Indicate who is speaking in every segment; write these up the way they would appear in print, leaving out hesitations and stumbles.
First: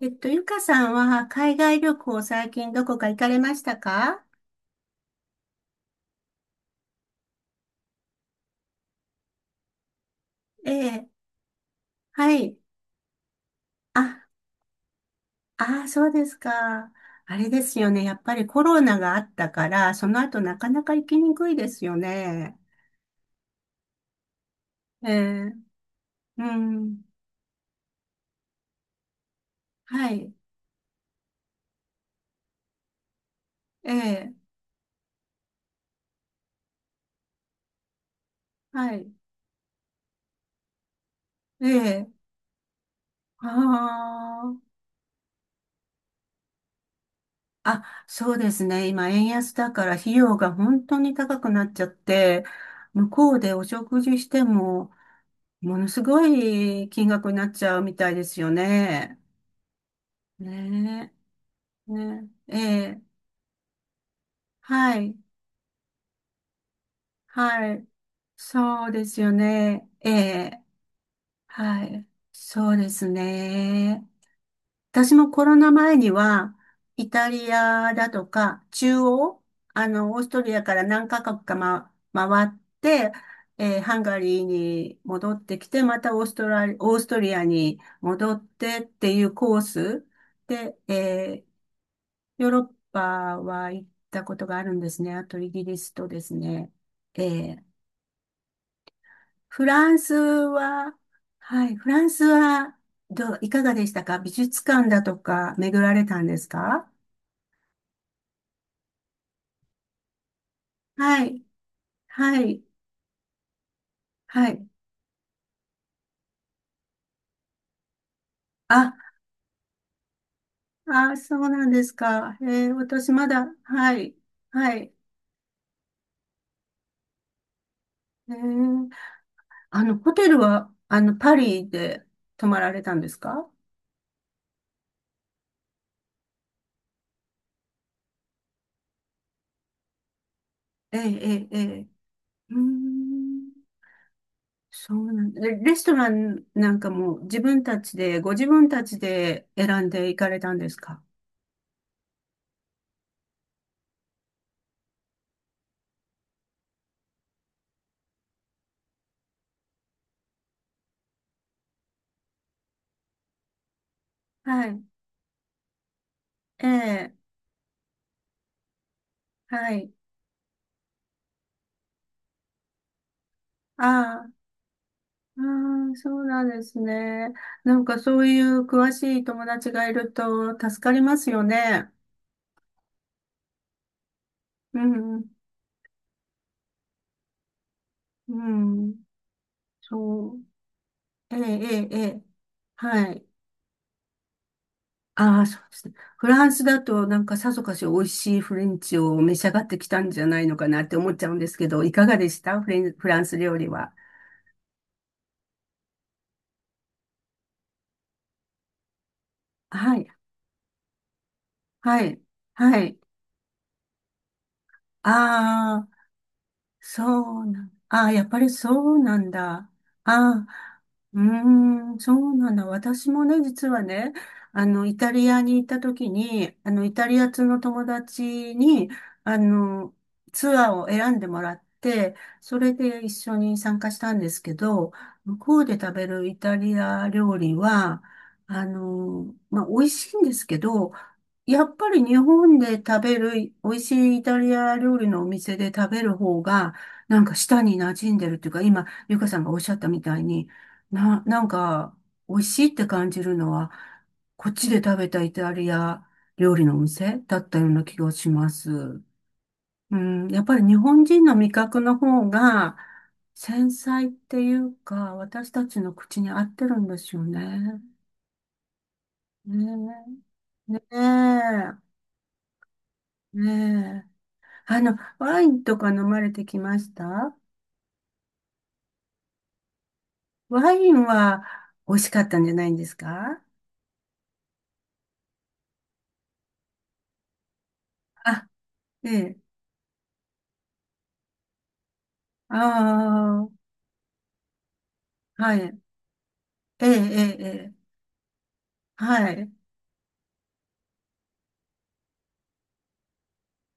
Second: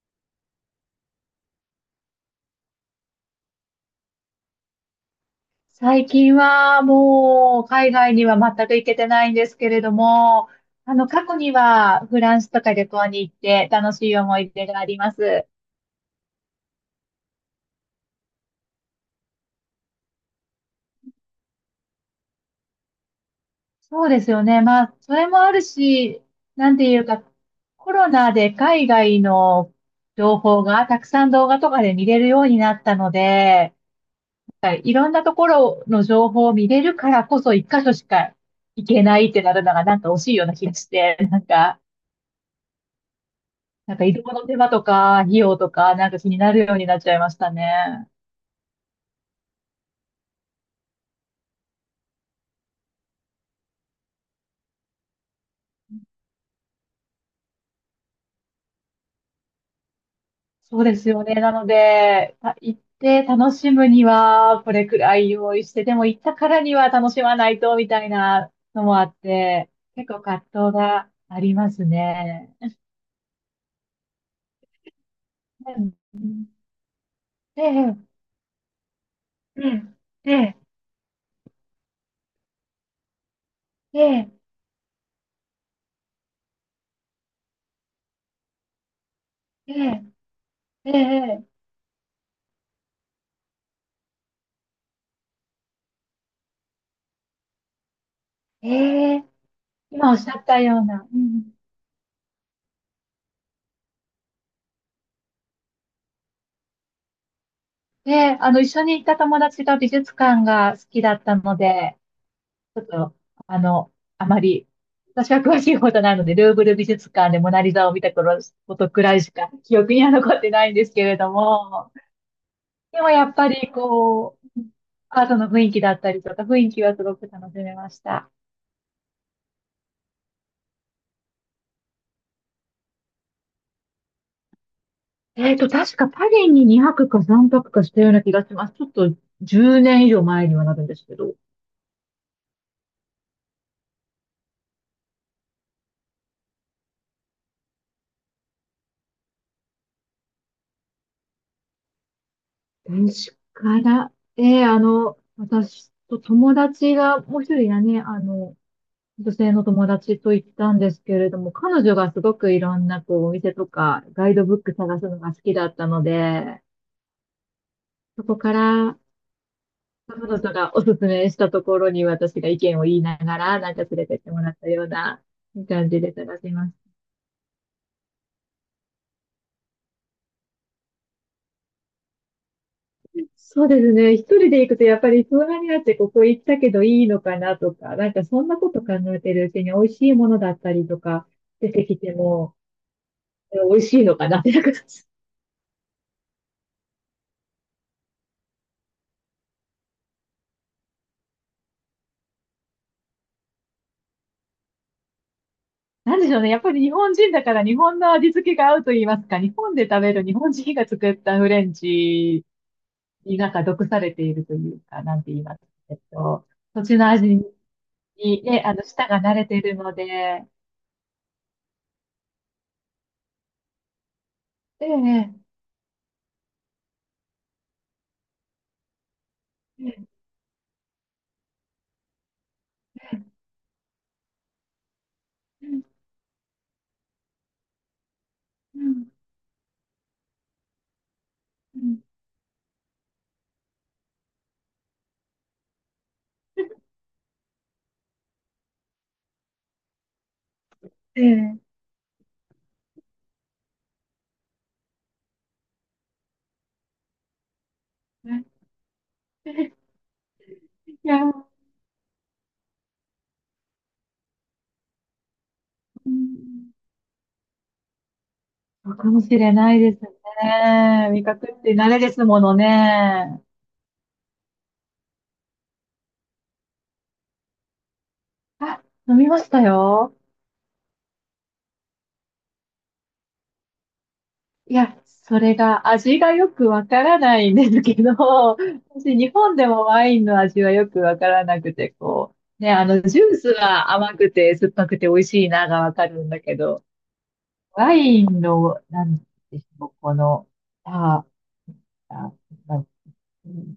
Speaker 1: ゆかさんは海外旅行最近どこか行かれましたか？
Speaker 2: 最近はもう海外には全く行けてないんですけれども、
Speaker 1: え
Speaker 2: あの
Speaker 1: え、
Speaker 2: 過去にはフ
Speaker 1: は
Speaker 2: ランス
Speaker 1: い。
Speaker 2: とか旅行に行って楽しい
Speaker 1: あ、
Speaker 2: 思い出があります。
Speaker 1: ああ、そうですか。あれですよね。やっぱりコロナがあったから、その後なかなか行きにくいですよね。
Speaker 2: そうですよね。まあ、
Speaker 1: え
Speaker 2: それもあ
Speaker 1: え、
Speaker 2: るし、
Speaker 1: う
Speaker 2: なんてい
Speaker 1: ん。
Speaker 2: うか、コロナで海外の
Speaker 1: はい。
Speaker 2: 情報がたくさん動画とかで見れるようになったので、
Speaker 1: ええ、
Speaker 2: はいいろんなところの情報を見れるからこそ一箇所しか行
Speaker 1: は
Speaker 2: け
Speaker 1: い。
Speaker 2: ないってなるのがなんか惜しいような気がして、なん
Speaker 1: え
Speaker 2: か
Speaker 1: え、
Speaker 2: なんか移動の手
Speaker 1: あ
Speaker 2: 間とか、費用とか、なんか気になるようになっちゃいました
Speaker 1: あ。あ、
Speaker 2: ね。
Speaker 1: そうですね。今、円安だから費用が本当に高くなっちゃって、向こうでお食事しても、ものすごい金額になっちゃうみたいですよね。ね
Speaker 2: そうですよね。なの
Speaker 1: え、ね
Speaker 2: で、
Speaker 1: え、え
Speaker 2: 行っ
Speaker 1: え、
Speaker 2: て楽しむには、これ
Speaker 1: は
Speaker 2: く
Speaker 1: い、
Speaker 2: らい用意して、でも行ったからには楽しまない
Speaker 1: は
Speaker 2: と、
Speaker 1: い、
Speaker 2: みたいなの
Speaker 1: そう
Speaker 2: もあ
Speaker 1: で
Speaker 2: っ
Speaker 1: すよ
Speaker 2: て、
Speaker 1: ね。
Speaker 2: 結
Speaker 1: え
Speaker 2: 構葛
Speaker 1: え、
Speaker 2: 藤がありま
Speaker 1: は
Speaker 2: す
Speaker 1: い、
Speaker 2: ね。
Speaker 1: そうですね。私もコロ
Speaker 2: う
Speaker 1: ナ
Speaker 2: ん、
Speaker 1: 前には、イタリア
Speaker 2: え
Speaker 1: だ
Speaker 2: え、
Speaker 1: とか、央、
Speaker 2: うん、
Speaker 1: オース
Speaker 2: え
Speaker 1: トリ
Speaker 2: え、
Speaker 1: アから何カ国か、回って、ハンガ
Speaker 2: え
Speaker 1: リーに戻ってきて、またオーストリアに戻ってっていうコー
Speaker 2: え、え
Speaker 1: スで、
Speaker 2: え、ええ、
Speaker 1: ヨーロッパは行ったことがあるんですね。あとイギリスとですね。えー
Speaker 2: ええ、
Speaker 1: フラン
Speaker 2: 今
Speaker 1: ス
Speaker 2: おっしゃったよう
Speaker 1: は、
Speaker 2: な。うん。
Speaker 1: はい、フランスはどう、いかがでしたか？美術館だとか巡られたんですか？
Speaker 2: で、あの、一緒に行った友達が美術館が好きだっ
Speaker 1: は
Speaker 2: た
Speaker 1: い、
Speaker 2: ので、
Speaker 1: はい、
Speaker 2: ちょっと、あの、あま
Speaker 1: はい。
Speaker 2: り、私は詳しいことなので、ルーブル美術館でモナリザを見た頃ことく
Speaker 1: あ、
Speaker 2: らいしか記憶には残ってないんですけ
Speaker 1: あ、
Speaker 2: れど
Speaker 1: そうなんで
Speaker 2: も、
Speaker 1: すか。
Speaker 2: でも
Speaker 1: 私
Speaker 2: や
Speaker 1: ま
Speaker 2: っ
Speaker 1: だ、
Speaker 2: ぱり
Speaker 1: はい、
Speaker 2: こう、
Speaker 1: はい。
Speaker 2: アートの雰囲気だったりとか、雰囲気はすごく楽しめました。
Speaker 1: えーホテルは、パリで泊まられたんですか？
Speaker 2: 確かパリに2泊か3泊かしたような気がします。ちょっと10年以上前にはなるんで
Speaker 1: ええ、
Speaker 2: すけど。
Speaker 1: ええ、ええ。うーん、そうなんだ。レストランなんかも自分たちで、ご自分たちで選んで行かれたんですか？
Speaker 2: 確かな。私と友達がもう一人がね、あの、女性の友達と行ったんですけれども、彼女がすごくいろんなこうお店とかガイドブッ
Speaker 1: は
Speaker 2: ク
Speaker 1: い。
Speaker 2: 探すのが好きだったので、
Speaker 1: ええ、
Speaker 2: そこから
Speaker 1: はい。
Speaker 2: 彼女がおすすめしたところに私が意見を言いながら、なんか連れてっ
Speaker 1: ああ、
Speaker 2: てもらったような
Speaker 1: あ
Speaker 2: 感
Speaker 1: あ、
Speaker 2: じ
Speaker 1: そ
Speaker 2: で
Speaker 1: う
Speaker 2: 探
Speaker 1: なん
Speaker 2: し
Speaker 1: で
Speaker 2: まし
Speaker 1: す
Speaker 2: た。
Speaker 1: ね。なんかそういう詳しい友達がいると助かりますよね。
Speaker 2: そうですね。一人で行く
Speaker 1: う
Speaker 2: とやっぱ
Speaker 1: ん、
Speaker 2: り相談になってここ行ったけどいいのかなとか、なんか
Speaker 1: う
Speaker 2: そんなこと考
Speaker 1: ん、
Speaker 2: えてるうちに美味しいも
Speaker 1: そ
Speaker 2: の
Speaker 1: う。
Speaker 2: だったりとか
Speaker 1: ええ、
Speaker 2: 出
Speaker 1: え
Speaker 2: て
Speaker 1: え、え
Speaker 2: きて
Speaker 1: え。
Speaker 2: も、
Speaker 1: はい。
Speaker 2: 美味しいのかなってなんか
Speaker 1: ああ、そうですね。フランスだとなんかさぞかし美味しいフレンチを召し上がってきたんじゃないのかなって思っちゃうんですけど、いかがでしたフランス料理は。
Speaker 2: なんでしょうね。やっぱり日本人だから日本の味付けが合うと言いますか、日本で
Speaker 1: は
Speaker 2: 食
Speaker 1: い、
Speaker 2: べる日本人が作ったフレン
Speaker 1: はい、
Speaker 2: チ
Speaker 1: はい。
Speaker 2: になんか毒されているというか、なんて言いますか。
Speaker 1: ああ。
Speaker 2: 土地の味
Speaker 1: そうなん、ああ、やっぱ
Speaker 2: に
Speaker 1: り
Speaker 2: ね、あの、
Speaker 1: そう
Speaker 2: 舌
Speaker 1: な
Speaker 2: が
Speaker 1: ん
Speaker 2: 慣れてい
Speaker 1: だ。
Speaker 2: るので、
Speaker 1: あ
Speaker 2: え
Speaker 1: あ、うーん、そうなんだ。私もね、実はね、イタリ
Speaker 2: え、
Speaker 1: アに行った時に、イタリア通の友達に、あ
Speaker 2: え
Speaker 1: の、
Speaker 2: え、
Speaker 1: ツアーを選んでもらって、それで一緒に参加したんですけど、向こうで食
Speaker 2: う
Speaker 1: べるイタリア料理は、
Speaker 2: ん、
Speaker 1: 美味しいんですけど、やっ
Speaker 2: う
Speaker 1: ぱ
Speaker 2: ん、
Speaker 1: り日本で食べる美味しいイタリア料理のお店で食べる方が、なんか舌に馴染んでるっていうか、今、ゆかさんがおっしゃったみたいに、
Speaker 2: え
Speaker 1: なん
Speaker 2: え、
Speaker 1: か、美味しいって感じるのは、こっちで食べたイタリア料理のお店だったような気がします。うん、やっぱり日
Speaker 2: い
Speaker 1: 本
Speaker 2: や、
Speaker 1: 人の
Speaker 2: う
Speaker 1: 味覚の方が、繊細っていうか、私たちの
Speaker 2: ん、
Speaker 1: 口に合ってるんですよね。
Speaker 2: そうかもしれないです
Speaker 1: ねえ、ね
Speaker 2: ね。味覚っ
Speaker 1: え、
Speaker 2: て慣れですものね。
Speaker 1: ねえ。ワインとか飲まれてきました？
Speaker 2: あ、飲みましたよ。
Speaker 1: ワインは美味しかったんじゃないんですか？
Speaker 2: いや、それが味がよくわからないんですけど、
Speaker 1: あ、え
Speaker 2: 私日
Speaker 1: え。
Speaker 2: 本でもワインの味はよくわからなくて、こう、
Speaker 1: あ
Speaker 2: ね、あの、ジュースは甘くて酸っぱくて美味
Speaker 1: あ、
Speaker 2: しい
Speaker 1: は
Speaker 2: な
Speaker 1: い。
Speaker 2: がわかるんだけど、
Speaker 1: ええ、ええ、ええ、
Speaker 2: ワインの、なん
Speaker 1: はい。
Speaker 2: でしょう、この、あ、あ、な、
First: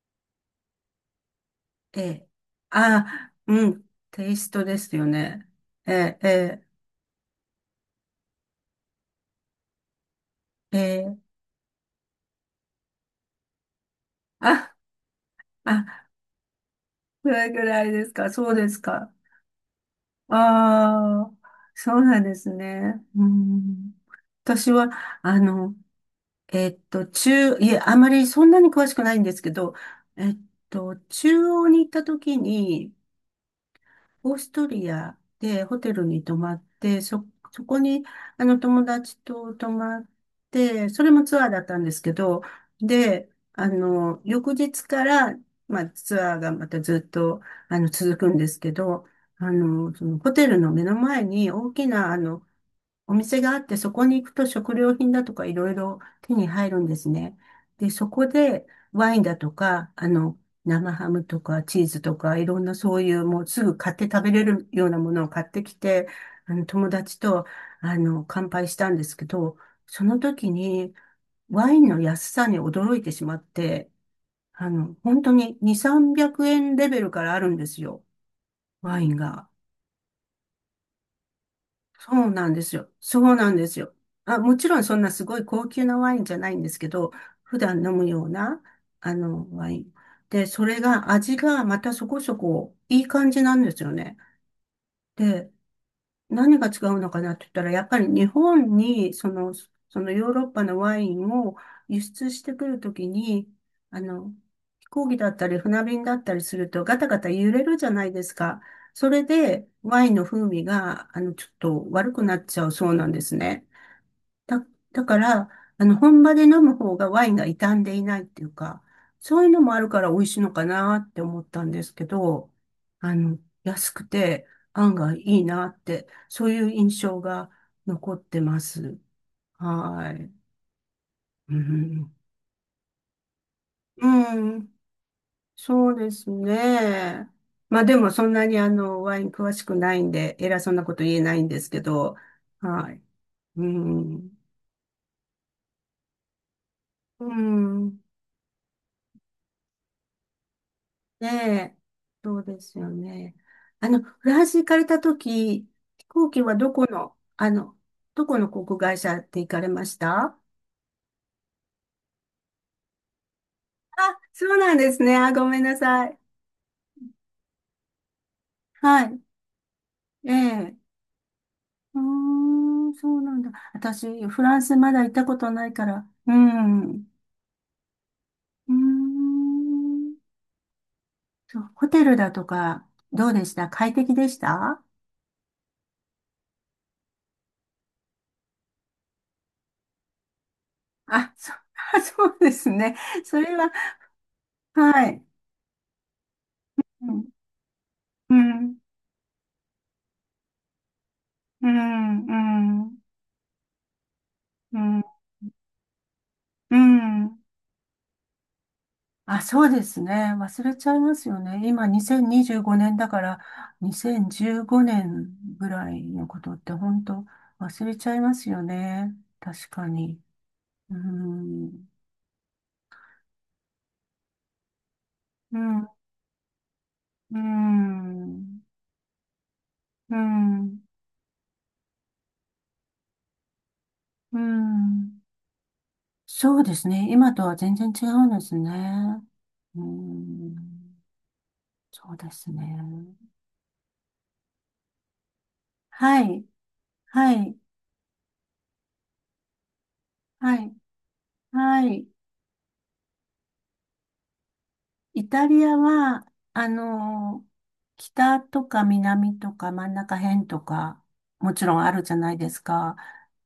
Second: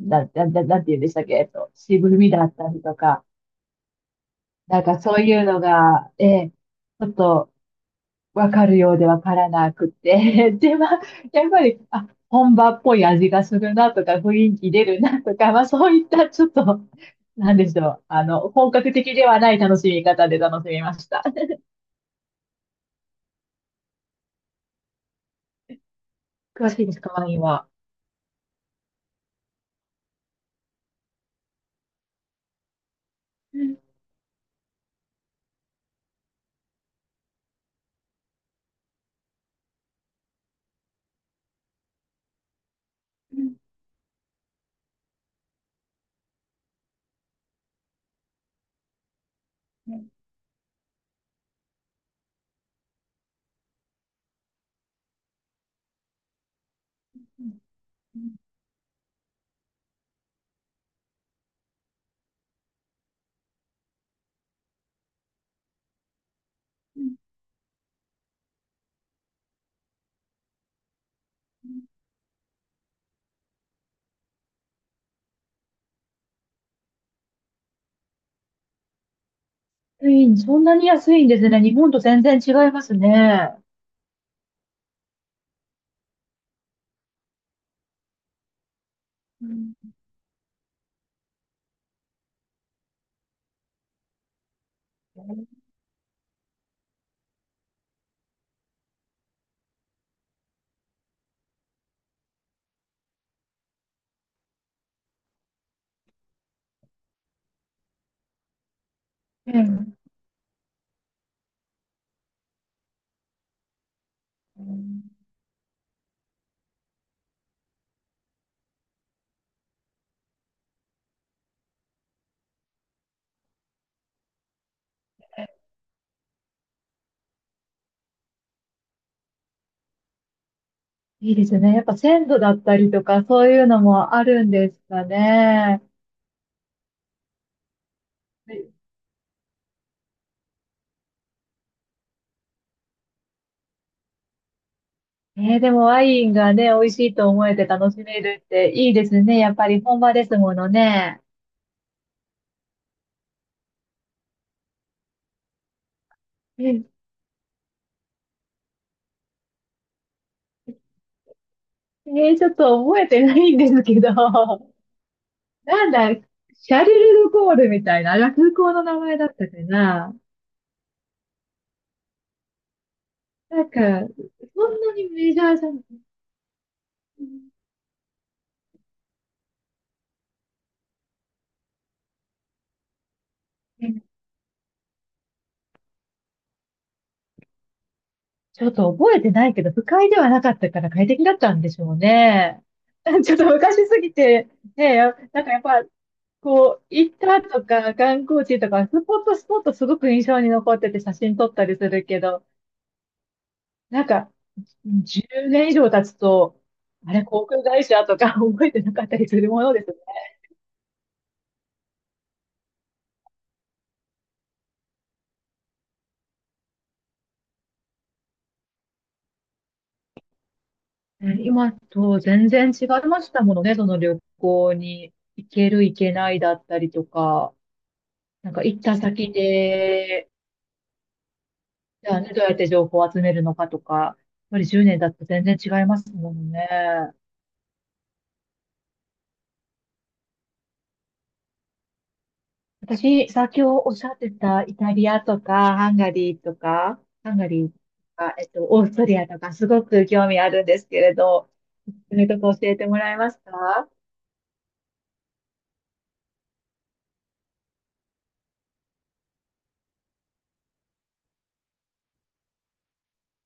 Speaker 2: なんて言うんでしたっけ、
Speaker 1: え
Speaker 2: 渋
Speaker 1: え。
Speaker 2: みだったりとか、
Speaker 1: あ、うん。テイストで
Speaker 2: なん
Speaker 1: す
Speaker 2: か
Speaker 1: よ
Speaker 2: そういう
Speaker 1: ね。
Speaker 2: のが、
Speaker 1: ええ、
Speaker 2: ええ、ち
Speaker 1: え
Speaker 2: ょっと、わかるようでわからなくて。
Speaker 1: え、
Speaker 2: で、
Speaker 1: え
Speaker 2: まあ、
Speaker 1: え。
Speaker 2: やっぱり、あ、本場っぽい味がするなとか、雰囲気
Speaker 1: あ、
Speaker 2: 出るなとか、まあ、そうい
Speaker 1: あ、
Speaker 2: ったちょっと、
Speaker 1: それ
Speaker 2: なん
Speaker 1: ぐ
Speaker 2: でし
Speaker 1: ら
Speaker 2: ょ
Speaker 1: い
Speaker 2: う。
Speaker 1: です
Speaker 2: あ
Speaker 1: か？
Speaker 2: の、
Speaker 1: そうで
Speaker 2: 本
Speaker 1: す
Speaker 2: 格
Speaker 1: か。
Speaker 2: 的ではない楽しみ方で楽しみました。
Speaker 1: ああ、そうなんですね。うん。私は、あの、
Speaker 2: 詳しいですか、ワインは。
Speaker 1: いえ、あまりそんなに詳しくないんですけど、えっ中央に行った時に、オーストリアでホテルに泊まって、そこに、友達と泊まって、それもツアーだったんですけど、で、翌日から、ツアーがまたずっと、続くんですけど、そのホテルの目の前に大きな、お店があって、そこに行くと食料品だとかいろいろ手に入るんですね。で、そこでワインだとか、生ハムとかチーズとか、いろんなそういうもうすぐ買って食べれるようなものを買ってきて、友達と、乾杯したんですけど、その時にワインの安さに驚いてしまって、本当に2、300円レベルからあるんですよ、ワインが。
Speaker 2: ワインそんなに安いんですね。日本と全
Speaker 1: そう
Speaker 2: 然
Speaker 1: な
Speaker 2: 違
Speaker 1: んで
Speaker 2: い
Speaker 1: す
Speaker 2: ま
Speaker 1: よ。
Speaker 2: す
Speaker 1: そうなん
Speaker 2: ね。
Speaker 1: ですよ。あ、もちろんそんなすごい高級なワインじゃないんですけど、普段飲むような、
Speaker 2: う
Speaker 1: ワ
Speaker 2: ん。
Speaker 1: イン。で、それが味がまたそこそこいい感じなんですよね。で、何が違うのかなって言ったら、やっぱり日本に、その、そのヨーロッパのワインを輸出してくるときに、あの、飛行機だったり船便だったりするとガタガタ揺れるじゃないですか。それ
Speaker 2: う
Speaker 1: で
Speaker 2: ん。
Speaker 1: ワインの風味が、ちょっと悪くなっちゃうそうなんですね。だ、だから、本場で飲む方がワインが傷んでいないっていうか、そういうのもあるから美味しいのかなって思ったんですけど、あの、安くて案外いいなって、そういう印象が残ってます。はい。
Speaker 2: いいで
Speaker 1: う
Speaker 2: すね。やっぱ
Speaker 1: ん。
Speaker 2: 鮮度だったりとか、そういうのもあ
Speaker 1: う
Speaker 2: るんで
Speaker 1: ん。
Speaker 2: すかね。
Speaker 1: そうですね。まあでもそんなにワイン詳しくないんで、偉そうなこと言えないんですけど、はい。うん。
Speaker 2: えー、でもワインがね、美味しい
Speaker 1: う
Speaker 2: と思えて楽し
Speaker 1: ん。
Speaker 2: めるっていいですね。やっぱり本場ですものね。
Speaker 1: ねえ、そうですよね。フランス行かれたとき、飛行機はどこの、どこの航空会社で行かれました？
Speaker 2: えー、ちょっと覚えてないんですけど、
Speaker 1: あ、そう
Speaker 2: な
Speaker 1: なんですね。あ、ごめんな
Speaker 2: ん
Speaker 1: さ
Speaker 2: だ、
Speaker 1: い。
Speaker 2: シャルル・ド・ゴールみたいな、あ空港の名
Speaker 1: は
Speaker 2: 前
Speaker 1: い。
Speaker 2: だったかな。
Speaker 1: ええ。うーん、そうなんだ。
Speaker 2: なんか、
Speaker 1: 私、フラン
Speaker 2: そ
Speaker 1: ス
Speaker 2: ん
Speaker 1: ま
Speaker 2: な
Speaker 1: だ行っ
Speaker 2: に
Speaker 1: た
Speaker 2: メ
Speaker 1: こ
Speaker 2: ジ
Speaker 1: と
Speaker 2: ャー
Speaker 1: な
Speaker 2: じゃ
Speaker 1: い
Speaker 2: ん。
Speaker 1: から。うん。う
Speaker 2: えー、
Speaker 1: ーん。そう、ホテルだとか、どうでした？快適でした？
Speaker 2: ちょっと覚えてないけど、不快ではなかったから快適
Speaker 1: あ、
Speaker 2: だったんでしょう
Speaker 1: そうで
Speaker 2: ね。
Speaker 1: すね。
Speaker 2: ちょっ
Speaker 1: そ
Speaker 2: と
Speaker 1: れは、
Speaker 2: 昔すぎて、ね、
Speaker 1: は
Speaker 2: や
Speaker 1: い。
Speaker 2: なんかやっぱこう、
Speaker 1: う
Speaker 2: 行っ
Speaker 1: ん。
Speaker 2: たとか、観
Speaker 1: う
Speaker 2: 光地と
Speaker 1: ん、
Speaker 2: か、スポットすごく印象に残ってて写真撮った
Speaker 1: う
Speaker 2: りするけど、
Speaker 1: ん、うん、
Speaker 2: なんか、
Speaker 1: うん、
Speaker 2: 10年以上経つと、
Speaker 1: う
Speaker 2: あれ、
Speaker 1: ん。
Speaker 2: 航空会社とか 覚えてなかったりす
Speaker 1: あ、
Speaker 2: る
Speaker 1: そ
Speaker 2: もの
Speaker 1: うで
Speaker 2: です
Speaker 1: すね。忘れちゃいますよね。今、2025年だから、2015年ぐらいのことって本当忘れちゃいますよね。確かに。う
Speaker 2: ね。今
Speaker 1: ん、
Speaker 2: と全然違いましたものね、その旅行に行
Speaker 1: う
Speaker 2: ける
Speaker 1: ん、
Speaker 2: 行けないだったりと
Speaker 1: う
Speaker 2: か、なん
Speaker 1: ん、
Speaker 2: か行った先
Speaker 1: う
Speaker 2: で、
Speaker 1: ん、
Speaker 2: じゃあね、どうやって情報を集めるのかとか、やっ
Speaker 1: う
Speaker 2: ぱり10年だ
Speaker 1: ん。
Speaker 2: と全然違いますもの
Speaker 1: そう
Speaker 2: ね。
Speaker 1: ですね。今とは全然違うんですね。うん、そうですね。
Speaker 2: 私、先ほどおっしゃってたイタリアとか、ハンガ
Speaker 1: は
Speaker 2: リー
Speaker 1: い、
Speaker 2: とか、ハ
Speaker 1: は
Speaker 2: ンガ
Speaker 1: い、
Speaker 2: リーとか、えっと、オーストリアとか、すごく興味あ
Speaker 1: は
Speaker 2: るん
Speaker 1: い、
Speaker 2: ですけれど、
Speaker 1: はい。
Speaker 2: そすとか教えてもらえますか。
Speaker 1: イタリアは、あの、北とか南とか真ん中辺とか、もちろんあるじゃないですか。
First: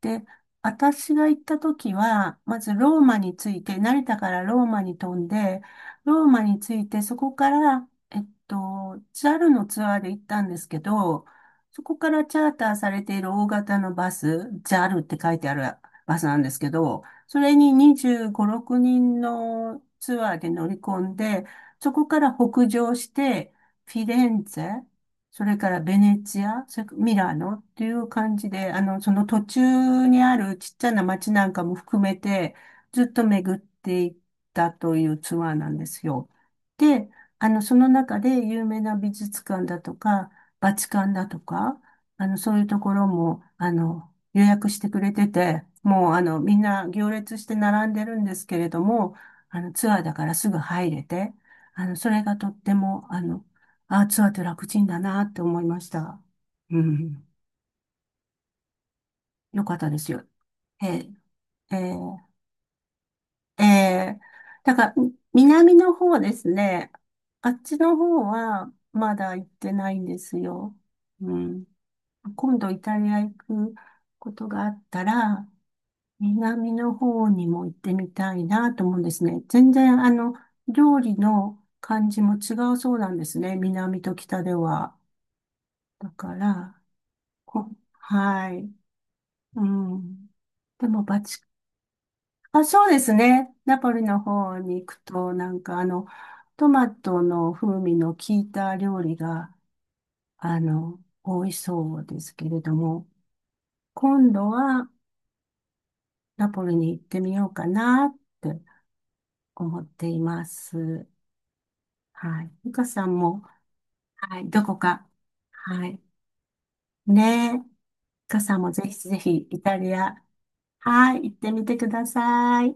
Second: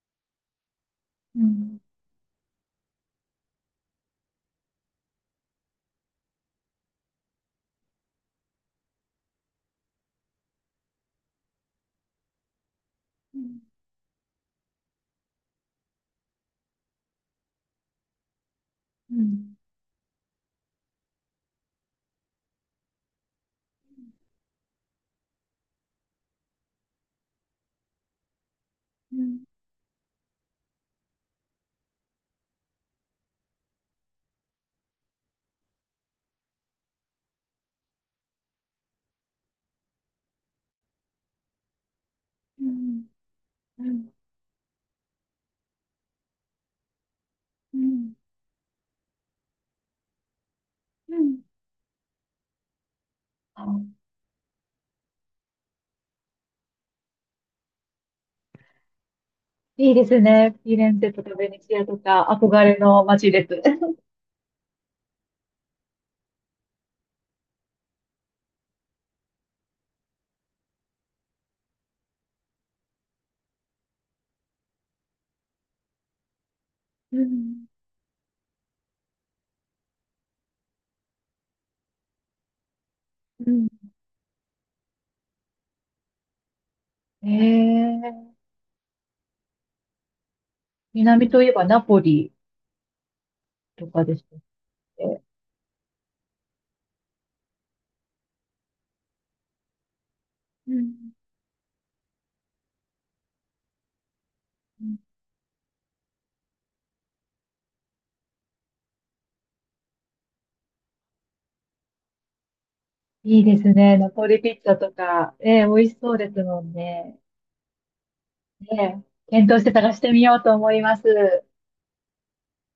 Speaker 1: で、私が行
Speaker 2: う
Speaker 1: った
Speaker 2: ん。
Speaker 1: 時は、まずローマについて、成田からローマに飛んで、ローマについて、そこから、ジャルのツアーで行ったんですけど、そこからチャーターされている
Speaker 2: う
Speaker 1: 大
Speaker 2: ん。
Speaker 1: 型のバス、ジャルって書いてあるバスなんですけど、それに25、6
Speaker 2: う
Speaker 1: 人
Speaker 2: ん。
Speaker 1: のツアーで乗り込んで、そこから北上して、フィレンツェ、それからベネチア、それからミラノっていう感じで、そ
Speaker 2: う
Speaker 1: の
Speaker 2: ん。
Speaker 1: 途中にあるちっちゃな街なんかも含めて、ずっと巡っていったというツアーなんですよ。で、その中で有名な美術館だとか、バチカンだとか、そうい
Speaker 2: う
Speaker 1: うとこ
Speaker 2: ん。
Speaker 1: ろも、
Speaker 2: うん。
Speaker 1: 予約してくれてて、もう、みんな行列して
Speaker 2: う
Speaker 1: 並んで
Speaker 2: ん。
Speaker 1: るんですけれども、ツアーだからすぐ入れ
Speaker 2: う
Speaker 1: て、
Speaker 2: ん。
Speaker 1: それがとっても、
Speaker 2: あ、
Speaker 1: ツアーって楽ちんだなって思いました。うん。よかった
Speaker 2: いい
Speaker 1: で
Speaker 2: で
Speaker 1: す
Speaker 2: す
Speaker 1: よ。
Speaker 2: ね。フィレ
Speaker 1: え
Speaker 2: ンツェ
Speaker 1: ー、
Speaker 2: とかベネチ
Speaker 1: え
Speaker 2: アと
Speaker 1: ー、
Speaker 2: か、憧れの街です。
Speaker 1: えー、だから、南の方ですね。あっちの方は、まだ行ってないんですよ。うん。今度イタリア行くことがあったら、南の
Speaker 2: う
Speaker 1: 方にも
Speaker 2: ん。
Speaker 1: 行ってみたいなと思うんですね。全然、料理の感じも違うそうなんです
Speaker 2: う
Speaker 1: ね。
Speaker 2: ん。
Speaker 1: 南と北では。だから、
Speaker 2: え
Speaker 1: こ、
Speaker 2: ー、
Speaker 1: はい。うん。でも、
Speaker 2: 南といえばナポリ
Speaker 1: あ、そうですね。ナ
Speaker 2: と
Speaker 1: ポリ
Speaker 2: かで
Speaker 1: の
Speaker 2: したっ
Speaker 1: 方に行く
Speaker 2: け。
Speaker 1: と、なんか、トマトの風味の効いた料理が、
Speaker 2: うん。
Speaker 1: 多いそうですけれども、今度はナポリに行ってみようかなって思っています。はい。ゆかさん
Speaker 2: い
Speaker 1: も、
Speaker 2: いですね。ナポ
Speaker 1: は
Speaker 2: リ
Speaker 1: い、
Speaker 2: ピ
Speaker 1: ど
Speaker 2: ッツ
Speaker 1: こ
Speaker 2: ァと
Speaker 1: か、
Speaker 2: か、ええ、美
Speaker 1: は
Speaker 2: 味し
Speaker 1: い。
Speaker 2: そうですもんね。
Speaker 1: ねえ。かさんもぜひ
Speaker 2: ね
Speaker 1: ぜ
Speaker 2: え、
Speaker 1: ひ
Speaker 2: 検
Speaker 1: イ
Speaker 2: 討して
Speaker 1: タ
Speaker 2: 探
Speaker 1: リ
Speaker 2: して
Speaker 1: ア、
Speaker 2: みようと思います。
Speaker 1: はい、行ってみてください。